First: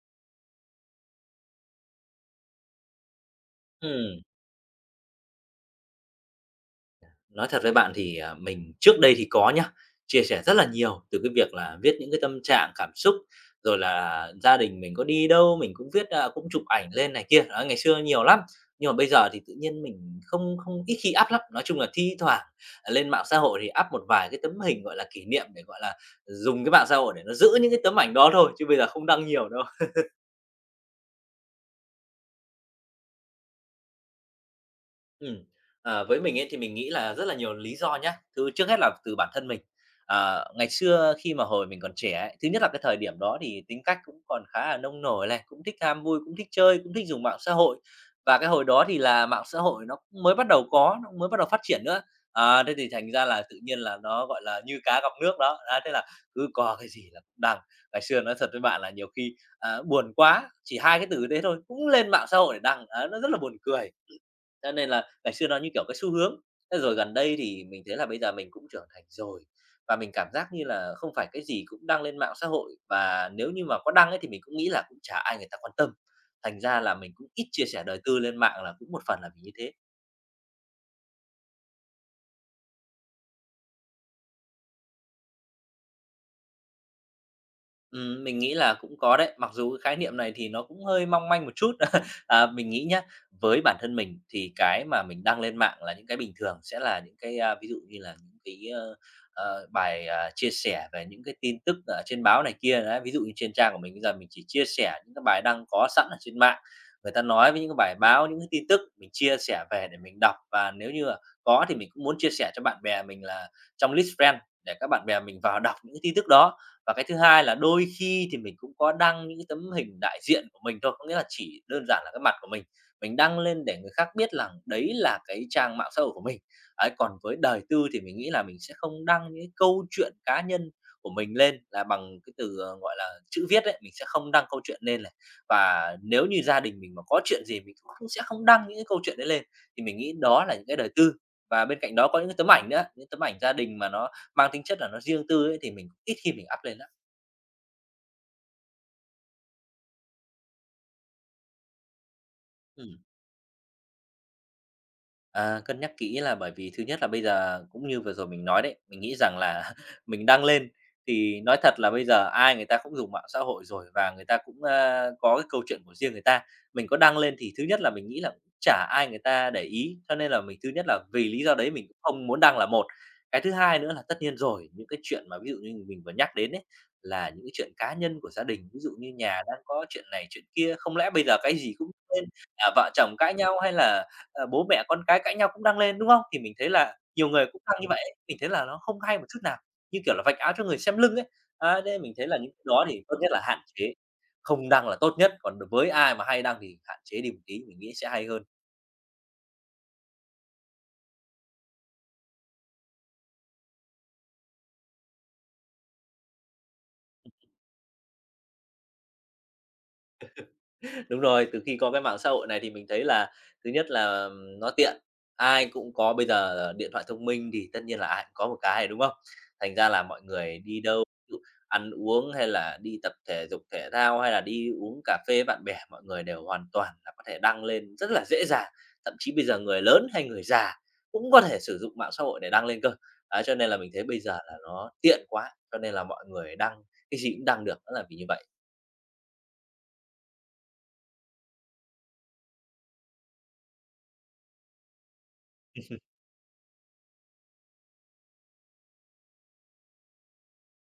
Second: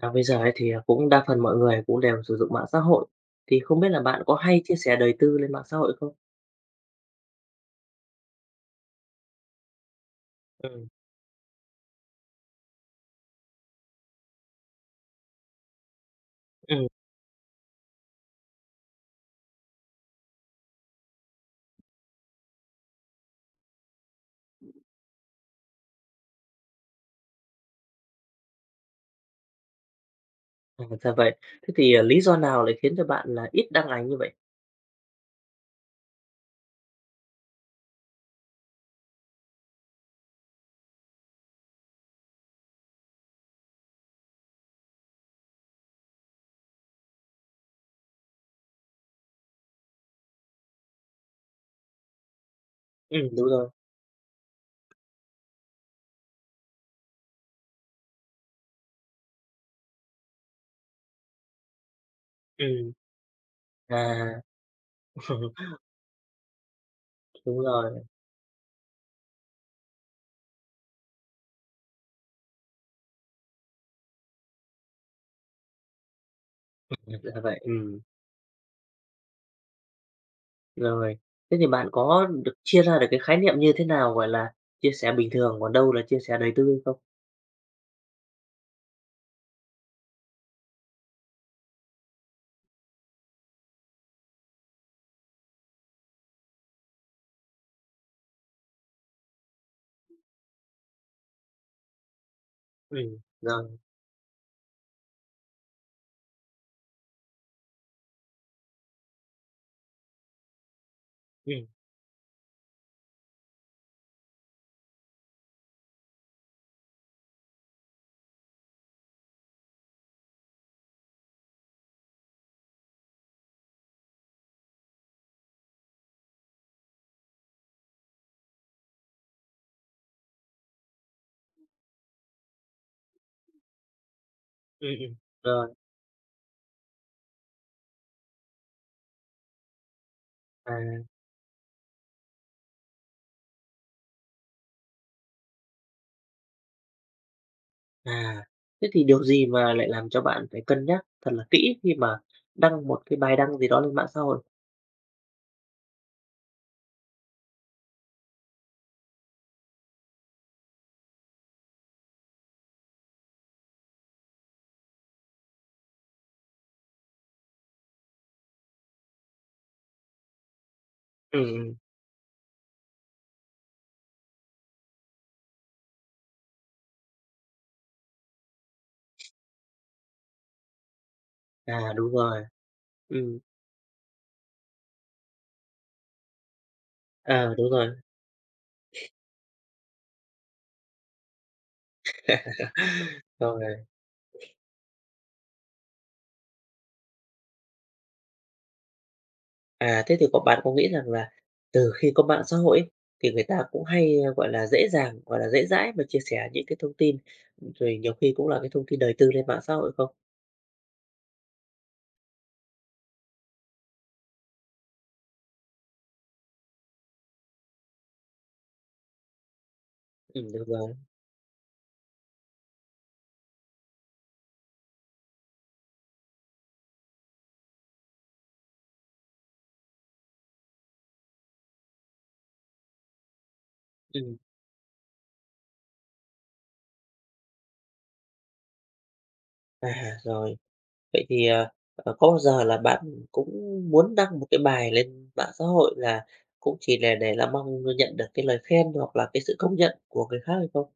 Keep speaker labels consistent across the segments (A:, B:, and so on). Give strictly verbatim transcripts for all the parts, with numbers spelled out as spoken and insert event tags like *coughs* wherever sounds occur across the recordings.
A: À, bây giờ ấy thì, à, cũng đa phần mọi người cũng đều sử dụng mạng xã hội, thì không biết là bạn
B: Ừm,
A: có hay chia sẻ đời tư lên mạng xã hội không?
B: nói thật với bạn thì, à, mình trước đây thì có nhá, chia sẻ rất là
A: Ừm,
B: nhiều từ cái việc là viết những cái tâm trạng, cảm xúc, rồi là gia đình mình có đi đâu mình cũng viết, à, cũng chụp
A: ừm,
B: ảnh lên này kia, đấy, ngày xưa nhiều lắm. Nhưng mà bây giờ thì tự nhiên mình không không ít khi up lắm, nói chung là thi thoảng, à, lên mạng xã hội thì up một vài cái tấm hình, gọi là, kỷ niệm để, gọi là, dùng cái mạng xã hội để nó giữ những cái tấm ảnh đó thôi, chứ bây giờ không đăng nhiều đâu.
A: à, ra vậy. Thế thì, à, lý do nào lại khiến cho bạn là ít đăng ảnh như vậy?
B: Ừm, ờ, với mình ấy thì mình nghĩ là rất là nhiều lý do nhá. Thứ trước hết là từ bản thân mình. Ờ, ngày xưa khi mà hồi mình còn trẻ ấy, thứ nhất là cái thời điểm đó thì tính cách cũng còn khá là nông nổi này, cũng thích ham vui, cũng thích chơi, cũng thích dùng mạng xã hội. Và cái hồi đó thì là mạng xã hội nó cũng mới bắt đầu có, nó cũng mới bắt đầu phát triển nữa. À, thế thì thành ra
A: Ừm,
B: là
A: đúng
B: tự
A: rồi,
B: nhiên là nó, gọi là, như cá gặp nước đó. Á, thế là cứ có cái gì là cũng đăng. Ngày xưa nói thật với bạn là nhiều khi, à, buồn quá, chỉ hai cái từ thế thôi, cũng lên mạng xã hội để đăng,
A: ừm,
B: á, nó rất là buồn cười.
A: à,
B: Cho nên là ngày xưa nó như
A: *laughs*
B: kiểu cái xu hướng, thế rồi gần đây
A: đúng
B: thì mình thấy
A: rồi.
B: là bây giờ mình cũng trưởng thành rồi, và mình cảm giác như là không phải cái gì cũng đăng lên mạng xã hội, và nếu như mà có đăng ấy thì mình cũng nghĩ là cũng chả ai người ta quan tâm. Thành ra là
A: Ừ,
B: mình cũng
A: là
B: ít
A: vậy,
B: chia sẻ
A: ừm,
B: đời tư lên mạng là cũng một phần là vì như thế.
A: rồi. Thế thì bạn có được chia ra được cái khái niệm như thế nào, gọi là, chia sẻ bình thường, còn đâu là chia sẻ đời tư hay không?
B: Ừm, mình nghĩ là cũng có đấy, mặc dù cái khái niệm này thì nó cũng hơi mong manh một chút. *laughs* À, mình nghĩ nhá, với bản thân mình thì cái mà mình đăng lên mạng là những cái bình thường, sẽ là những cái, a, ví dụ như là những cái, ơ, ờ, bài, à, chia sẻ về những cái tin tức ở trên báo này kia, đấy. Ví
A: Ừm,
B: dụ như trên trang
A: rồi,
B: của mình bây giờ mình chỉ chia sẻ những cái bài đăng có sẵn ở trên mạng, người ta nói với những cái bài báo, những cái tin tức mình chia sẻ về để mình đọc. Và nếu như là
A: ừm,
B: có thì mình cũng muốn chia sẻ cho bạn bè mình là trong list friend để các bạn bè mình vào *laughs* đọc những cái tin tức đó. Và cái thứ hai là đôi khi thì mình cũng có đăng những cái tấm hình đại diện của mình thôi, có nghĩa là chỉ đơn giản là cái mặt của mình, mình đăng lên để người khác biết rằng đấy là cái trang mạng xã hội của mình. Ấy, còn với đời tư thì mình nghĩ là mình sẽ không đăng những cái câu chuyện cá nhân của mình lên là bằng cái từ, ờ, gọi là, chữ viết đấy mình sẽ không đăng câu chuyện
A: ừm,
B: lên này.
A: ừm, rồi,
B: Và nếu như gia đình mình mà có chuyện gì mình cũng sẽ không đăng những cái câu chuyện đấy lên, thì mình nghĩ đó là những cái đời
A: à.
B: tư. Và bên cạnh đó có những cái tấm ảnh nữa, những tấm ảnh gia đình mà nó mang tính chất là nó riêng tư ấy, thì mình ít khi mình up lên lắm.
A: À, thế thì điều gì mà lại làm cho bạn phải cân nhắc thật là kỹ khi mà đăng
B: Ừm.
A: một cái bài đăng gì đó lên mạng xã hội?
B: À, cân nhắc kỹ là bởi vì thứ nhất là bây giờ cũng như vừa rồi mình nói đấy, mình nghĩ rằng là *laughs* mình đăng lên thì nói thật là bây giờ ai người ta cũng dùng mạng xã hội rồi và người ta cũng, a, có cái câu chuyện của riêng người ta. Mình có đăng lên thì thứ nhất là mình nghĩ là cũng chả ai người ta để ý, cho nên là mình thứ nhất là vì
A: Ừm,
B: lý do đấy
A: ừm,
B: mình cũng không muốn đăng là một. Cái thứ hai nữa là tất nhiên rồi, những cái chuyện mà ví dụ như mình vừa nhắc đến ấy, là những cái chuyện cá nhân của gia đình, ví dụ như nhà đang có chuyện này chuyện kia, không lẽ bây giờ cái gì cũng
A: à, đúng
B: lên,
A: rồi,
B: à, vợ chồng cãi
A: ừm,
B: nhau hay là ờ, bố mẹ con cái cãi nhau cũng đang lên, đúng không? Thì mình thấy là nhiều người
A: ờ,
B: cũng
A: đúng
B: đăng như
A: rồi.
B: vậy ấy, mình thấy là nó không hay một chút nào, như kiểu là vạch áo cho người xem lưng ấy. Á, nên mình thấy là những cái đó thì tốt
A: *laughs*
B: nhất là hạn
A: Rồi,
B: chế, không đăng là tốt nhất, còn với ai mà hay đăng thì hạn chế đi một tí, mình nghĩ sẽ hay hơn.
A: à, thế thì có bạn có nghĩ rằng là từ khi có mạng xã hội ấy, thì người ta cũng hay, ờ, gọi là, dễ dàng, gọi là, dễ dãi mà chia sẻ những cái thông tin, rồi nhiều khi cũng là cái thông tin đời tư lên mạng xã hội không?
B: Đúng rồi, từ khi có cái mạng xã hội này thì mình thấy là thứ nhất là, ừm, nó tiện, ai cũng có bây giờ điện thoại thông minh thì tất nhiên là ai cũng có một cái, đúng không? Thành ra là mọi
A: Ừm,
B: người
A: được
B: đi
A: rồi,
B: đâu, ví dụ ăn uống hay là đi tập thể dục thể thao, hay là đi uống cà phê với bạn bè, mọi người đều hoàn toàn là có thể đăng lên rất là dễ dàng. Thậm chí bây giờ người lớn hay người già cũng có thể sử dụng mạng xã hội để đăng lên cơ. Đấy, cho nên là mình thấy bây
A: ừm,
B: giờ là nó tiện quá, cho nên là mọi người đăng cái gì cũng đăng được, nó là vì như vậy.
A: à, rồi. Vậy thì, à, ờ, có bao giờ là bạn cũng muốn đăng một cái bài lên mạng xã hội là cũng chỉ là để là mong nhận được cái lời khen hoặc là cái sự công nhận của người khác hay không?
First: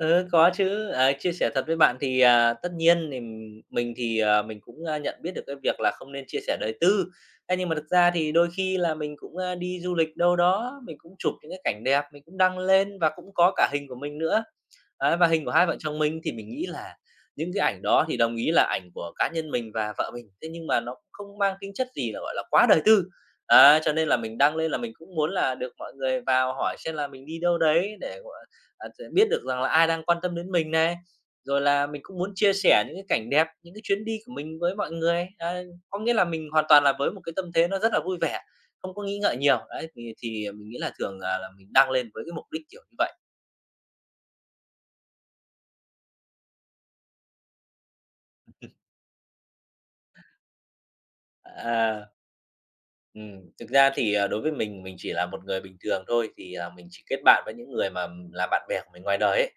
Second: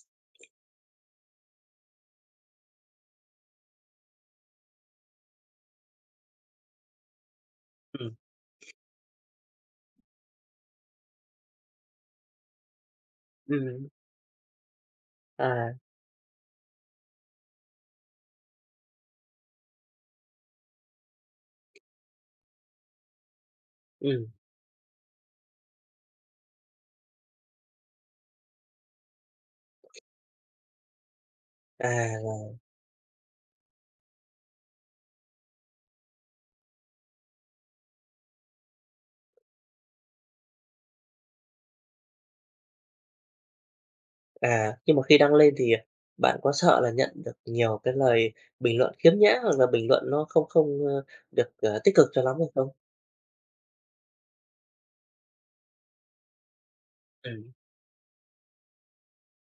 B: Ừ, có chứ, à, chia sẻ thật với bạn thì, à, tất nhiên thì m- mình thì, à, mình cũng, a, nhận biết được cái việc là không nên chia sẻ đời tư. Thế nhưng mà thực ra
A: Ừ,
B: thì đôi khi là mình cũng, a, đi du lịch đâu đó, mình cũng chụp những cái cảnh đẹp, mình cũng đăng lên và cũng có cả
A: ừm,
B: hình của mình nữa. Đấy, và hình của hai
A: à,
B: vợ chồng mình thì mình nghĩ là những cái ảnh đó thì đồng ý là ảnh của cá nhân mình và vợ mình, thế nhưng mà nó cũng không mang tính chất gì là, gọi là, quá đời tư. Đấy, cho nên là
A: ừm,
B: mình đăng lên là mình cũng muốn là được mọi người vào hỏi xem là mình đi đâu đấy để, gọi à, ch biết được rằng là ai đang quan tâm đến mình này, rồi là
A: à.
B: mình cũng muốn chia sẻ những cái cảnh đẹp, những cái chuyến đi của mình với mọi người. Đấy, có nghĩa là mình hoàn toàn là với một cái tâm thế nó rất là vui vẻ, không có nghĩ ngợi nhiều. Đấy, thì thì mình nghĩ là thường là là mình đăng lên với cái mục đích kiểu như vậy.
A: À, nhưng mà khi đăng lên thì, à, bạn có sợ là nhận được nhiều cái lời bình luận khiếm nhã hoặc là bình luận nó không không, ơ, được, ờ, tích cực
B: À.
A: cho lắm hay không?
B: Ừm, thực ra thì, à, đối với mình, mình chỉ là một người bình thường thôi, thì, à, mình chỉ kết bạn
A: Ừ,
B: với những người mà m- là bạn bè của mình ngoài đời ấy.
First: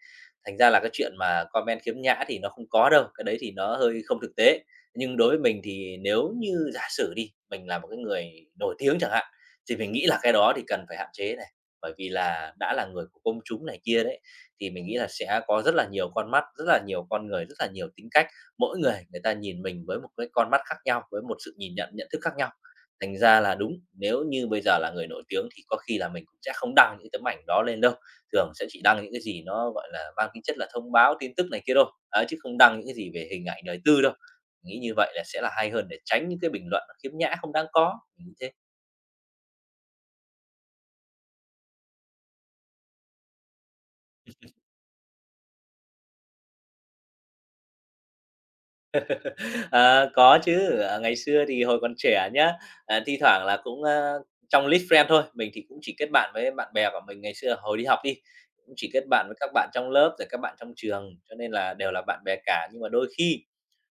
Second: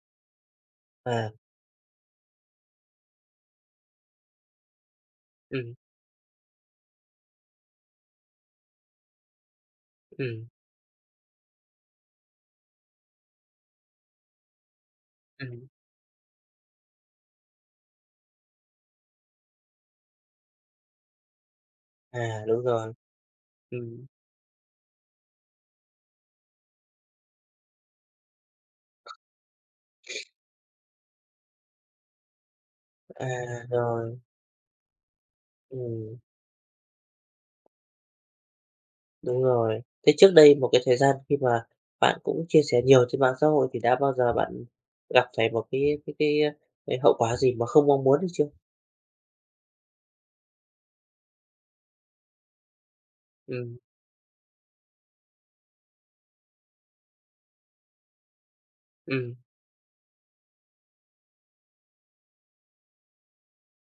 B: Thành ra là cái chuyện
A: à,
B: mà comment khiếm nhã thì nó không có đâu, cái đấy thì nó hơi không thực tế. Nhưng đối với
A: Ừ,
B: mình thì nếu như giả sử đi, mình là một cái người nổi tiếng chẳng hạn, thì mình nghĩ là cái
A: ừm,
B: đó thì cần phải hạn chế này, bởi vì là đã là người của công chúng này kia đấy, thì mình nghĩ là sẽ có
A: ừm,
B: rất là nhiều con mắt, rất là nhiều con người, rất là nhiều tính cách. Mỗi người người ta nhìn mình với một cái con mắt khác nhau, với một sự nhìn nhận, nhận thức
A: à,
B: khác nhau.
A: đúng rồi,
B: Thành ra là đúng,
A: ừm,
B: nếu như bây giờ là người nổi tiếng thì có khi là mình cũng sẽ không đăng những tấm ảnh đó lên đâu, thường sẽ chỉ đăng những cái gì nó, gọi là, mang tính chất là thông báo, tin tức này kia thôi, ấy, chứ không đăng những cái gì
A: à,
B: về hình ảnh đời tư đâu.
A: rồi,
B: Nghĩ như vậy là sẽ là hay hơn để
A: ừm.
B: tránh những cái bình luận nó khiếm nhã không đáng có, mình thế.
A: Đúng rồi. Thế trước đây một cái thời gian khi mà bạn cũng chia sẻ nhiều trên mạng xã hội thì đã bao giờ bạn gặp phải một cái cái cái, cái hậu quả gì mà không mong muốn hay chưa?
B: Ờ, có chứ, ờ, ngày xưa thì hồi còn trẻ nhá, à, thi thoảng
A: Ừ,
B: là cũng, a, trong list friend thôi, mình thì cũng chỉ kết bạn với bạn bè của mình ngày xưa hồi đi học đi, cũng chỉ kết bạn
A: ừ,
B: với các bạn trong lớp, rồi các bạn trong trường, cho nên là đều là bạn bè cả. Nhưng mà đôi khi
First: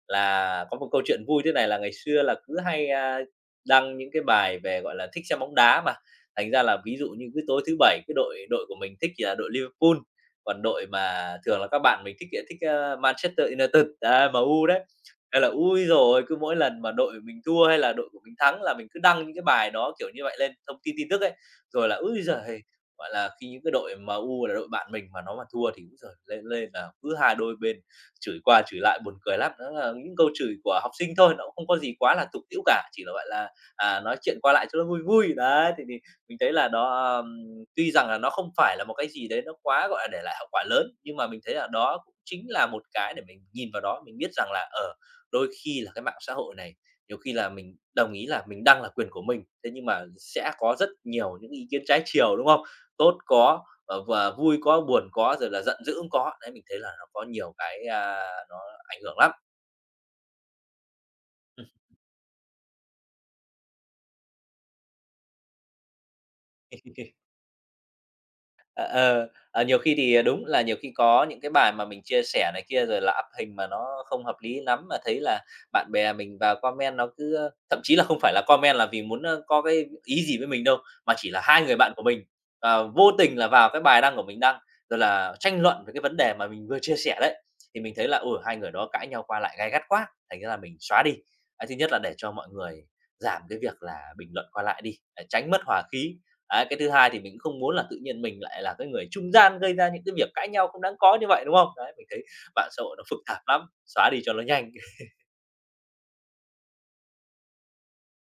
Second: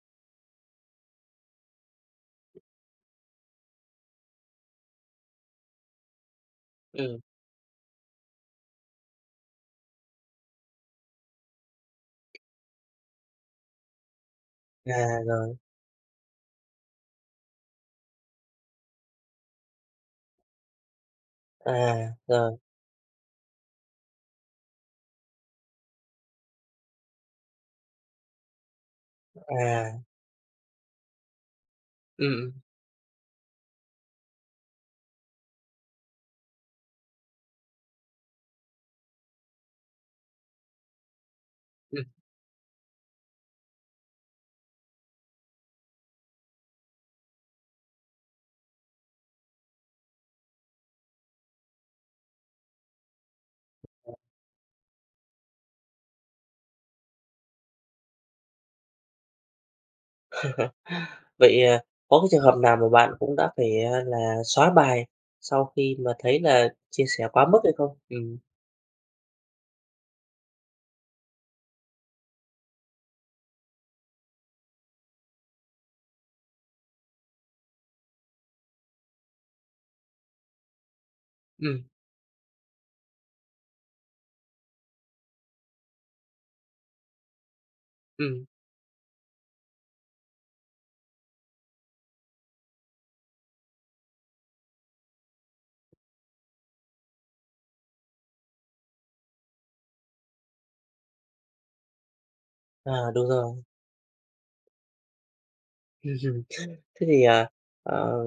B: là có một câu chuyện vui thế này là ngày xưa là cứ hay, a, đăng những cái bài về, gọi là, thích xem bóng đá mà, thành ra là ví dụ
A: ừm.
B: như cứ tối thứ Bảy cái đội đội của mình thích thì là đội Liverpool, còn đội mà thường là các bạn mình thích thì thích, a, Manchester United, đấy, M U đấy.
A: À,
B: Thế là,
A: rồi,
B: ôi rồi cứ mỗi lần mà đội mình thua hay là đội của mình thắng là mình cứ đăng những cái bài đó, kiểu như vậy, lên thông tin tin tức ấy. Rồi là,
A: à,
B: ôi
A: rồi,
B: giời, gọi là, khi những cái đội M U là đội bạn mình mà nó mà thua thì, cũng giời, lên lên là cứ hai đôi bên chửi qua chửi lại buồn cười lắm, đó là
A: à,
B: những câu chửi của học sinh thôi, nó cũng không có gì quá là
A: ừm,
B: tục
A: ừm,
B: tĩu cả, chỉ là, gọi là, à, nói chuyện qua lại cho nó vui vui. Đấy, thì thì mình thấy là đó, ờm, tuy rằng là nó không phải là một cái gì đấy nó quá, gọi là, để lại hậu quả lớn, nhưng mà mình thấy là
A: *laughs*
B: đó
A: ừm.
B: cũng chính là một cái để mình nhìn vào đó, mình biết rằng là, ở đôi khi là cái mạng xã hội này, nhiều khi là mình đồng ý là mình đăng là quyền của mình, thế nhưng mà sẽ có rất nhiều những ý kiến trái chiều, đúng không? Tốt có, và và vui có, buồn có, rồi là giận dữ cũng có. Đấy, mình thấy là nó có nhiều cái, a, nó ảnh hưởng lắm.
A: Vậy, à, có cái trường hợp nào mà bạn cũng đã phải, a, là xóa bài sau khi mà thấy là chia
B: *laughs*
A: sẻ quá mức hay không? Ừ,
B: Ờ, ờ, ờ, nhiều khi thì ờ, đúng là nhiều khi có những cái bài mà mình chia sẻ này kia rồi là up hình mà nó không hợp lý lắm, mà thấy là bạn bè mình vào comment nó cứ, ơ thậm chí là không phải là comment là vì muốn, ơ, có cái ý gì với mình đâu, mà chỉ là hai người
A: ừ,
B: bạn của mình, ờ, vô tình là vào cái bài đăng của mình đăng, rồi là tranh luận về cái vấn đề mà mình vừa chia sẻ đấy. Thì mình thấy là, ừ,
A: ừ.
B: hai người đó cãi nhau qua lại gay gắt quá, thành ra là mình xóa đi. Cái thứ nhất là để cho mọi người giảm cái việc là bình luận qua lại đi, để tránh mất hòa khí. Đấy, cái thứ hai thì mình cũng không muốn là tự nhiên mình lại là cái người trung gian gây ra những cái việc cãi nhau không đáng có như vậy, đúng không? Đấy, mình thấy mạng xã hội nó
A: À,
B: phức
A: đúng
B: tạp
A: rồi.
B: lắm, xóa đi cho nó nhanh. *laughs*
A: *laughs* Thế thì, à, ờ,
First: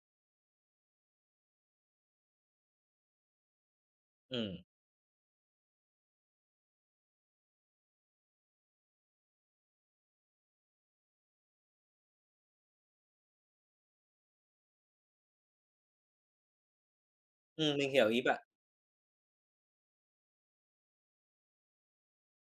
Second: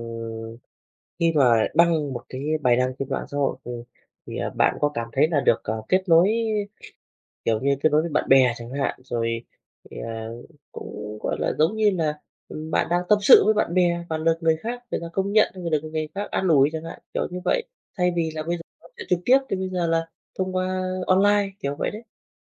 A: khi mà đăng một cái bài đăng trên mạng xã hội thì thì,
B: Ừ,
A: à, bạn có cảm thấy là được, ờ, kết nối, kiểu như, kết nối với bạn bè chẳng hạn, rồi thì, à, cũng, gọi là, giống như là, ừ, bạn đang tâm sự với bạn bè và được người khác người ta công nhận, người được người khác an ủi chẳng hạn, kiểu như vậy,
B: ừm, mình hiểu
A: thay
B: ý
A: vì
B: bạn.
A: là bây giờ nói chuyện trực tiếp thì bây giờ là thông qua online, kiểu vậy đấy.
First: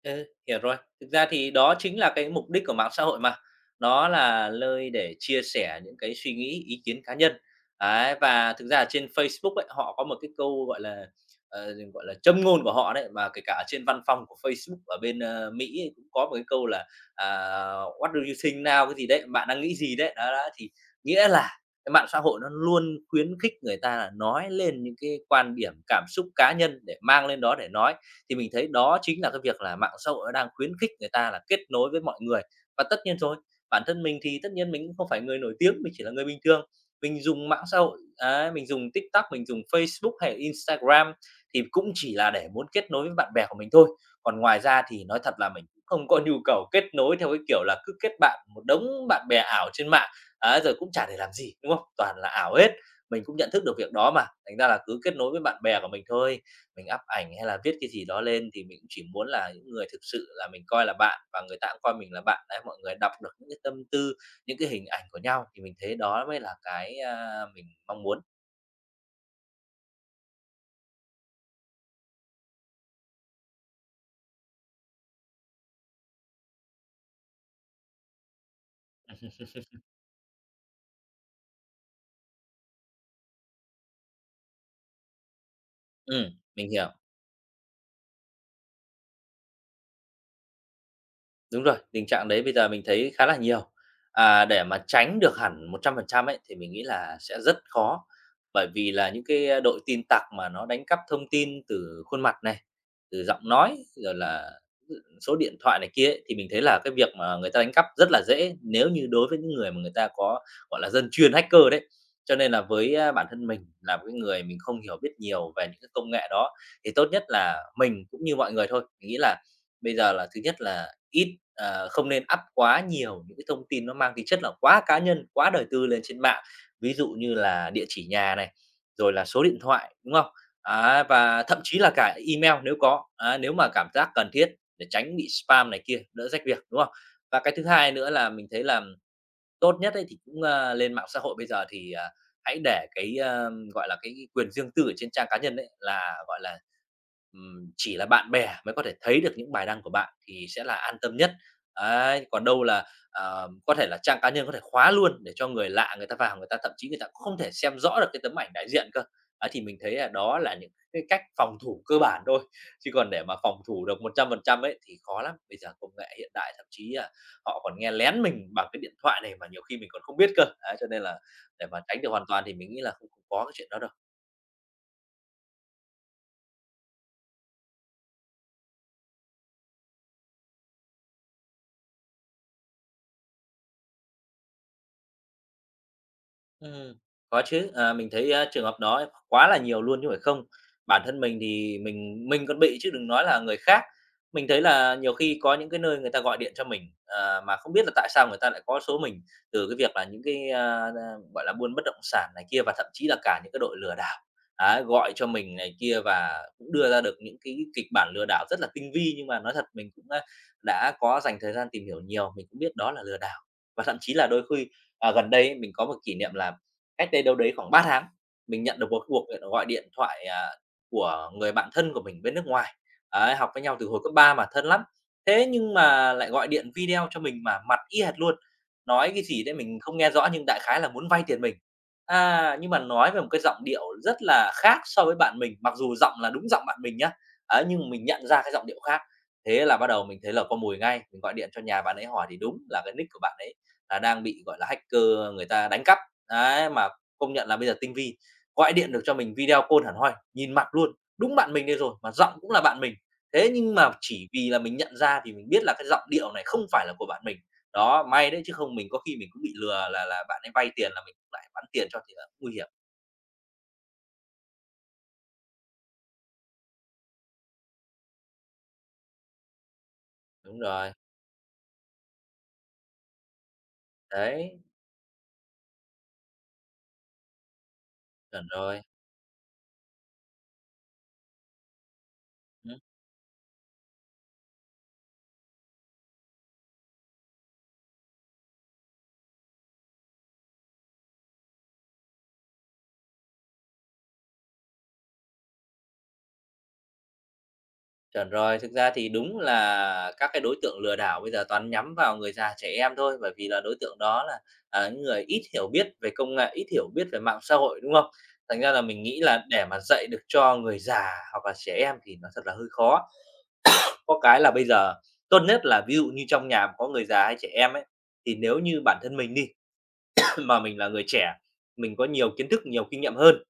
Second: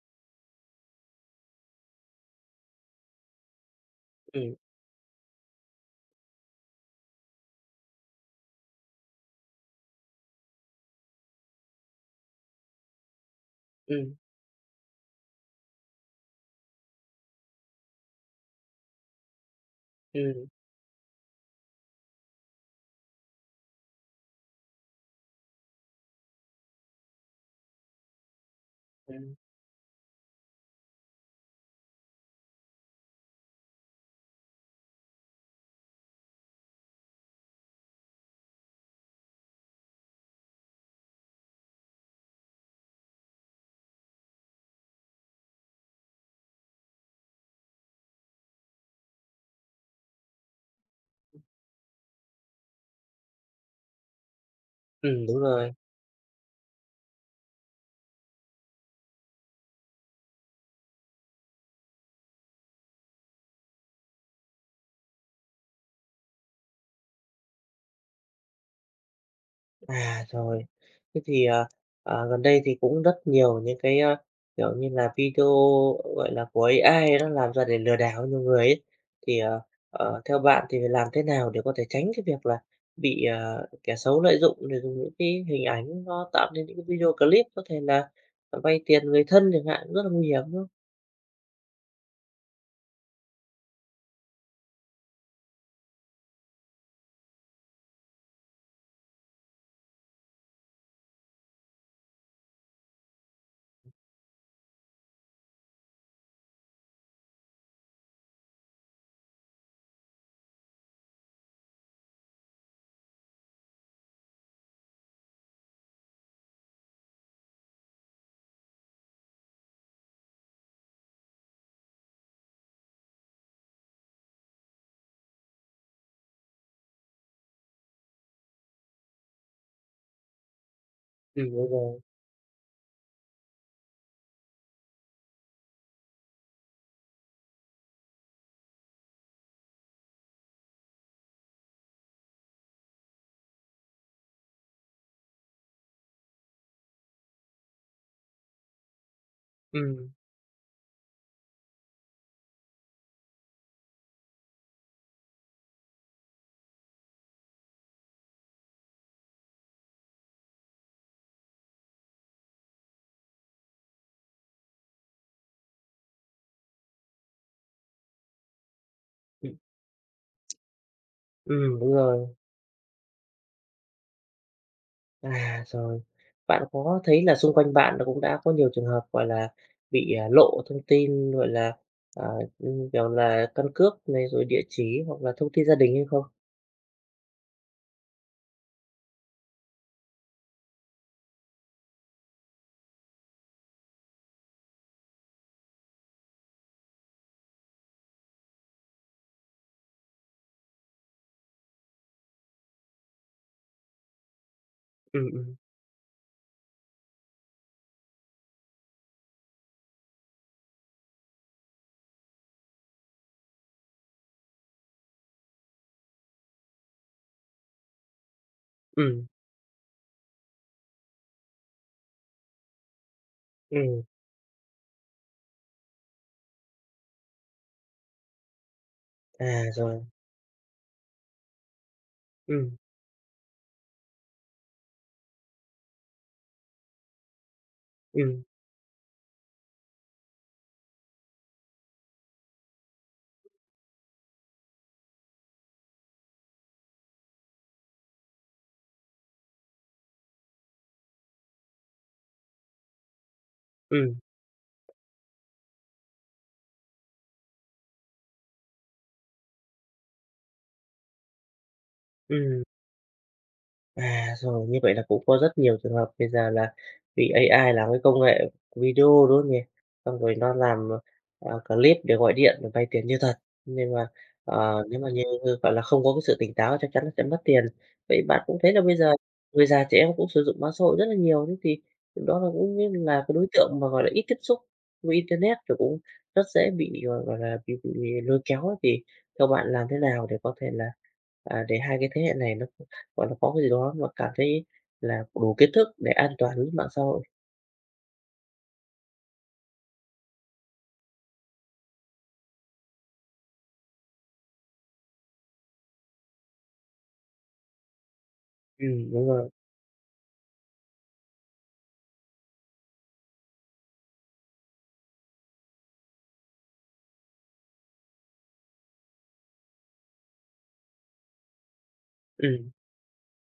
B: Ừ, hiểu rồi. Thực ra thì đó chính là cái mục đích của mạng xã hội mà. Nó là
A: Ừm,
B: nơi để chia sẻ những cái suy nghĩ, ý kiến cá nhân. Đấy, và thực ra ở trên Facebook ấy, họ có một cái câu gọi là ờ, gọi là châm ngôn của họ đấy và kể cả ở trên văn
A: ừm,
B: phòng của Facebook ở bên ờ, Mỹ ấy, cũng có một cái câu là à, what do you think now cái gì đấy, bạn đang nghĩ gì đấy. Đó, đó
A: ừm,
B: thì nghĩa là cái mạng xã hội nó luôn khuyến khích người ta là nói lên những cái quan điểm, cảm xúc cá nhân để mang lên đó để nói thì mình thấy đó chính là
A: ừm,
B: cái việc là mạng xã hội nó đang khuyến khích người ta là kết nối với mọi người. Và tất nhiên thôi bản thân mình thì tất nhiên mình cũng không phải người nổi tiếng, mình chỉ là người bình thường, mình dùng mạng xã hội, ấy, mình dùng TikTok, mình dùng Facebook hay Instagram thì cũng chỉ là để muốn kết nối với bạn bè của mình thôi. Còn ngoài ra thì nói thật là mình cũng không có nhu cầu kết nối theo cái kiểu là cứ kết bạn một đống bạn bè ảo trên mạng, ấy, rồi cũng chả để làm gì, đúng không? Toàn là ảo hết. Mình cũng nhận thức được việc đó mà, thành ra là cứ kết
A: ừm,
B: nối
A: đúng
B: với bạn
A: rồi.
B: bè của mình thôi. Mình up ảnh hay là viết cái gì đó lên thì mình cũng chỉ muốn là những người thực sự là mình coi là bạn và người ta cũng coi mình là bạn. Đấy, mọi người đọc được những cái tâm tư, những cái hình ảnh của nhau thì mình thấy đó mới là cái, a, mình mong muốn.
A: À, rồi. Thế thì, ờ, ờ, gần đây thì cũng rất nhiều những cái, ơ, kiểu như là, video, gọi là, của a i nó làm ra để lừa đảo nhiều người ấy. Thì, ờ, ờ, theo bạn thì phải làm thế nào để có thể tránh cái việc là bị, ờ, kẻ xấu lợi dụng để dùng những cái hình ảnh nó
B: Ừm,
A: tạo nên
B: mình
A: những cái
B: hiểu.
A: video clip có thể là vay tiền người thân chẳng hạn, rất là nguy hiểm, đúng không?
B: Đúng rồi, tình trạng đấy bây giờ mình thấy khá là nhiều. À, để mà tránh được hẳn một trăm phần trăm ấy thì mình nghĩ là sẽ rất khó, bởi vì là những cái, đội tin tặc mà nó đánh cắp thông tin từ khuôn mặt này, từ giọng nói, rồi là, ừ, số điện thoại này kia ấy, thì mình thấy là cái việc mà người ta đánh cắp rất là dễ nếu như đối với những người mà người ta có, gọi là, dân chuyên hacker đấy. Cho nên là với, a, bản thân mình là một cái người mình không hiểu biết nhiều về những cái công nghệ đó, thì tốt nhất là mình cũng như mọi người thôi. Mình nghĩ là bây giờ là thứ nhất là ít, ờ, không nên up quá nhiều những cái thông tin nó mang tính chất là quá cá nhân, quá đời tư lên trên mạng. Ví dụ như là địa chỉ nhà này, rồi là số điện thoại, đúng không? Á, và
A: Ừm,
B: thậm
A: đúng
B: chí là
A: rồi.
B: cả email nếu có, á, nếu mà cảm giác cần thiết để tránh bị spam này kia, đỡ rách việc, đúng không? Và cái thứ hai nữa là mình thấy là tốt nhất ấy thì cũng, a, lên mạng xã hội bây giờ thì, à, hãy để cái, a, gọi là, cái quyền riêng tư ở trên trang cá nhân ấy là, gọi là, ừm, chỉ là bạn bè mới có thể thấy được những bài đăng của
A: Ừm,
B: bạn thì sẽ là an tâm nhất. Đấy, còn đâu là, ờ, có thể là trang cá nhân có thể khóa luôn để cho người lạ người ta vào, người ta thậm chí người ta cũng không thể xem rõ được cái tấm ảnh đại diện cơ. Ấy, thì mình thấy là đó là những cái cách phòng thủ cơ bản thôi, chứ còn để mà phòng thủ được một trăm phần trăm ấy thì khó lắm. Bây giờ công nghệ hiện đại thậm chí, à, họ còn nghe lén mình bằng cái điện thoại này mà
A: ừm,
B: nhiều khi mình còn không biết cơ. Đấy, cho nên là để
A: ừm,
B: mà
A: đúng
B: tránh được hoàn
A: rồi.
B: toàn thì mình nghĩ là không không có cái chuyện đó đâu.
A: À, rồi. Bạn có thấy là xung quanh bạn nó cũng đã có nhiều trường hợp, gọi là, bị, à, lộ thông tin, gọi là, à, ừm, kiểu là, căn cước này, rồi địa chỉ hoặc là thông tin gia đình hay không?
B: Ừm, có chứ, à, mình thấy, a, trường hợp đó quá là nhiều luôn chứ phải không. Bản thân mình thì mình mình còn bị chứ đừng nói là người khác. Mình thấy là nhiều khi có những cái nơi người ta gọi điện cho mình, ờ, mà không biết là tại sao người ta lại có số mình, từ cái việc là những cái, a, a, gọi là, buôn bất động sản này kia và thậm chí là cả những cái đội lừa đảo, ấy, gọi
A: Ừ,
B: cho
A: ừ,
B: mình này kia và cũng đưa ra được những cái kịch bản lừa đảo rất là tinh vi. Nhưng mà nói thật mình cũng, a, đã có dành thời gian tìm hiểu nhiều, mình cũng biết đó là lừa đảo. Và thậm chí là đôi khi. À, gần đây ấy, mình có một kỷ niệm là cách đây đâu đấy khoảng ba tháng, mình nhận được một
A: ừm,
B: cuộc ờ, gọi điện thoại, à, của người bạn thân của mình bên nước ngoài. Ấy, học với nhau từ hồi
A: ừm,
B: cấp ba mà thân lắm. Thế nhưng mà lại gọi điện video cho mình mà mặt y hệt luôn, nói cái gì
A: à,
B: đấy mình không
A: rồi,
B: nghe rõ nhưng đại khái là muốn vay tiền mình. À,
A: ừ,
B: nhưng mà nói về một cái giọng điệu rất là khác so với bạn mình, mặc dù giọng là đúng giọng bạn mình nhá, ấy, nhưng mình nhận
A: ừ,
B: ra cái giọng điệu khác. Thế là bắt đầu mình thấy là có mùi ngay, mình gọi điện cho nhà bạn ấy hỏi thì đúng là cái nick của bạn ấy là đang bị, gọi là, hacker người ta đánh cắp. Đấy, mà công nhận là bây giờ tinh vi, gọi điện được cho mình video call hẳn hoi, nhìn mặt luôn, đúng bạn mình đây rồi, mà giọng cũng là bạn mình. Thế nhưng mà
A: ừ,
B: chỉ vì là mình nhận ra thì mình biết là cái giọng điệu này không phải là của bạn mình. Đó, may đấy chứ không mình có khi mình cũng bị lừa là là bạn ấy vay tiền là mình cũng lại bắn tiền cho thì là cũng nguy
A: ừm.
B: hiểm.
A: À, rồi, như vậy là cũng có rất nhiều trường hợp bây giờ là vì a i làm cái công nghệ video, đúng không nhỉ? Xong rồi nó
B: Đúng
A: làm,
B: rồi,
A: ờ, clip để gọi điện để vay tiền như thật, nhưng mà,
B: đấy,
A: ờ, nếu mà như, như gọi là, không có cái sự tỉnh táo chắc chắn là sẽ mất tiền. Vậy bạn
B: chuẩn
A: cũng thấy là
B: rồi.
A: bây giờ người già trẻ em cũng sử dụng mạng xã hội rất là nhiều, thế thì đó là
B: Ừ.
A: cũng như là cái đối tượng mà, gọi là, ít tiếp xúc với internet rồi cũng rất dễ bị, gọi gọi là, bị bị lôi kéo ấy, thì theo bạn làm thế nào để có thể là, à, để hai cái thế hệ này nó gọi là, có cái gì đó mà cảm thấy là đủ kiến thức để an toàn với mạng xã hội.
B: Chuẩn rồi, thực ra thì đúng là các cái đối tượng lừa đảo bây giờ toàn nhắm vào người già, trẻ em thôi, bởi vì là đối tượng đó là, à, những người ít hiểu biết về công nghệ, ít hiểu biết về mạng xã hội, đúng không? Thành ra là mình
A: Ừm,
B: nghĩ
A: đúng
B: là
A: rồi.
B: để mà dạy được cho người già hoặc là trẻ em thì nó thật là hơi khó. Có cái là bây giờ tốt nhất là ví dụ như trong nhà mà có người già hay trẻ em ấy, thì nếu như bản thân mình đi, *coughs* *clears throat* mà mình là người trẻ, mình có nhiều kiến thức,
A: Ừm,
B: nhiều kinh nghiệm hơn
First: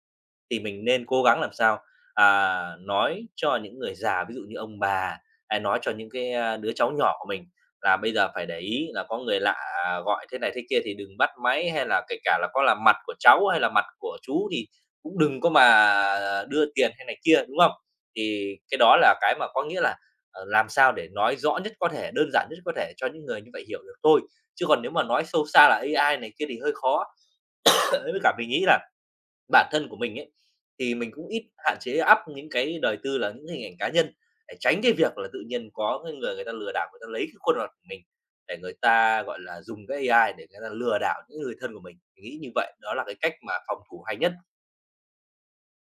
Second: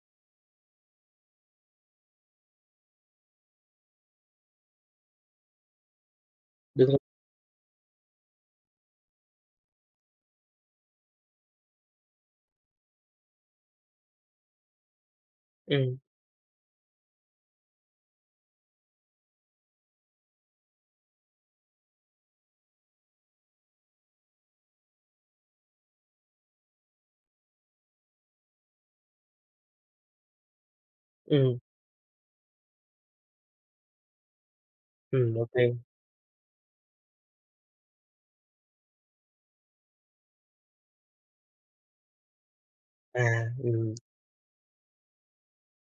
B: thì mình nên cố gắng làm sao, à, nói cho những người già, ví dụ như ông bà, hay nói cho những cái, a, đứa
A: đúng
B: cháu
A: rồi.
B: nhỏ của mình là bây giờ phải để ý là có người lạ gọi thế này thế kia thì đừng bắt máy, hay là kể cả là có là mặt của cháu hay là mặt của chú thì cũng đừng có mà
A: Ừm,
B: đưa tiền hay này kia, đúng không? Thì cái đó là cái mà có nghĩa là, ờ, làm sao để nói rõ nhất có thể, đơn giản nhất có thể cho những người như vậy hiểu được thôi. Chứ còn nếu mà nói sâu xa là a i này kia thì hơi khó. *laughs* Với cả mình nghĩ là bản thân của mình ấy, thì mình cũng ít
A: ừm,
B: hạn chế up những cái đời tư là những hình ảnh cá nhân, để tránh cái việc là
A: ừm,
B: tự
A: ô kê.
B: nhiên có cái người người ta lừa đảo, người ta lấy cái khuôn mặt của mình để người ta, gọi là, dùng cái a i để người ta lừa đảo những người thân của mình. Mình nghĩ như vậy đó là cái
A: À,
B: cách mà phòng
A: ừm,
B: thủ hay nhất.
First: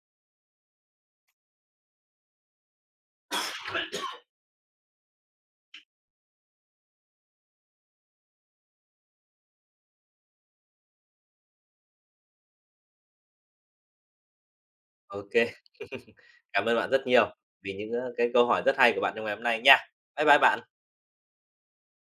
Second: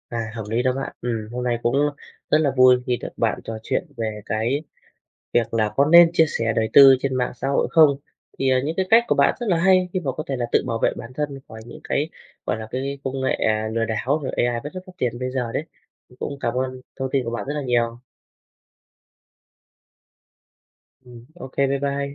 A: à, hợp lý đó bạn. Ừm, hôm nay cũng rất là vui khi được bạn trò chuyện về cái việc là có nên chia sẻ đời tư trên mạng xã hội không? Thì, à, những cái cách của bạn rất là hay khi mà có thể là tự bảo vệ bản thân khỏi những cái, gọi là, cái công nghệ, à, lừa đảo rồi a i vẫn rất phát triển bây
B: OK.
A: giờ đấy.
B: *laughs*
A: Cũng cảm
B: Cảm ơn
A: ơn
B: bạn rất
A: thông tin của
B: nhiều
A: bạn rất là
B: vì những,
A: nhiều.
B: ơ, cái câu hỏi rất hay của bạn trong ngày hôm nay nha. Bye bye bạn.
A: Ừm, ô kê, bye bye.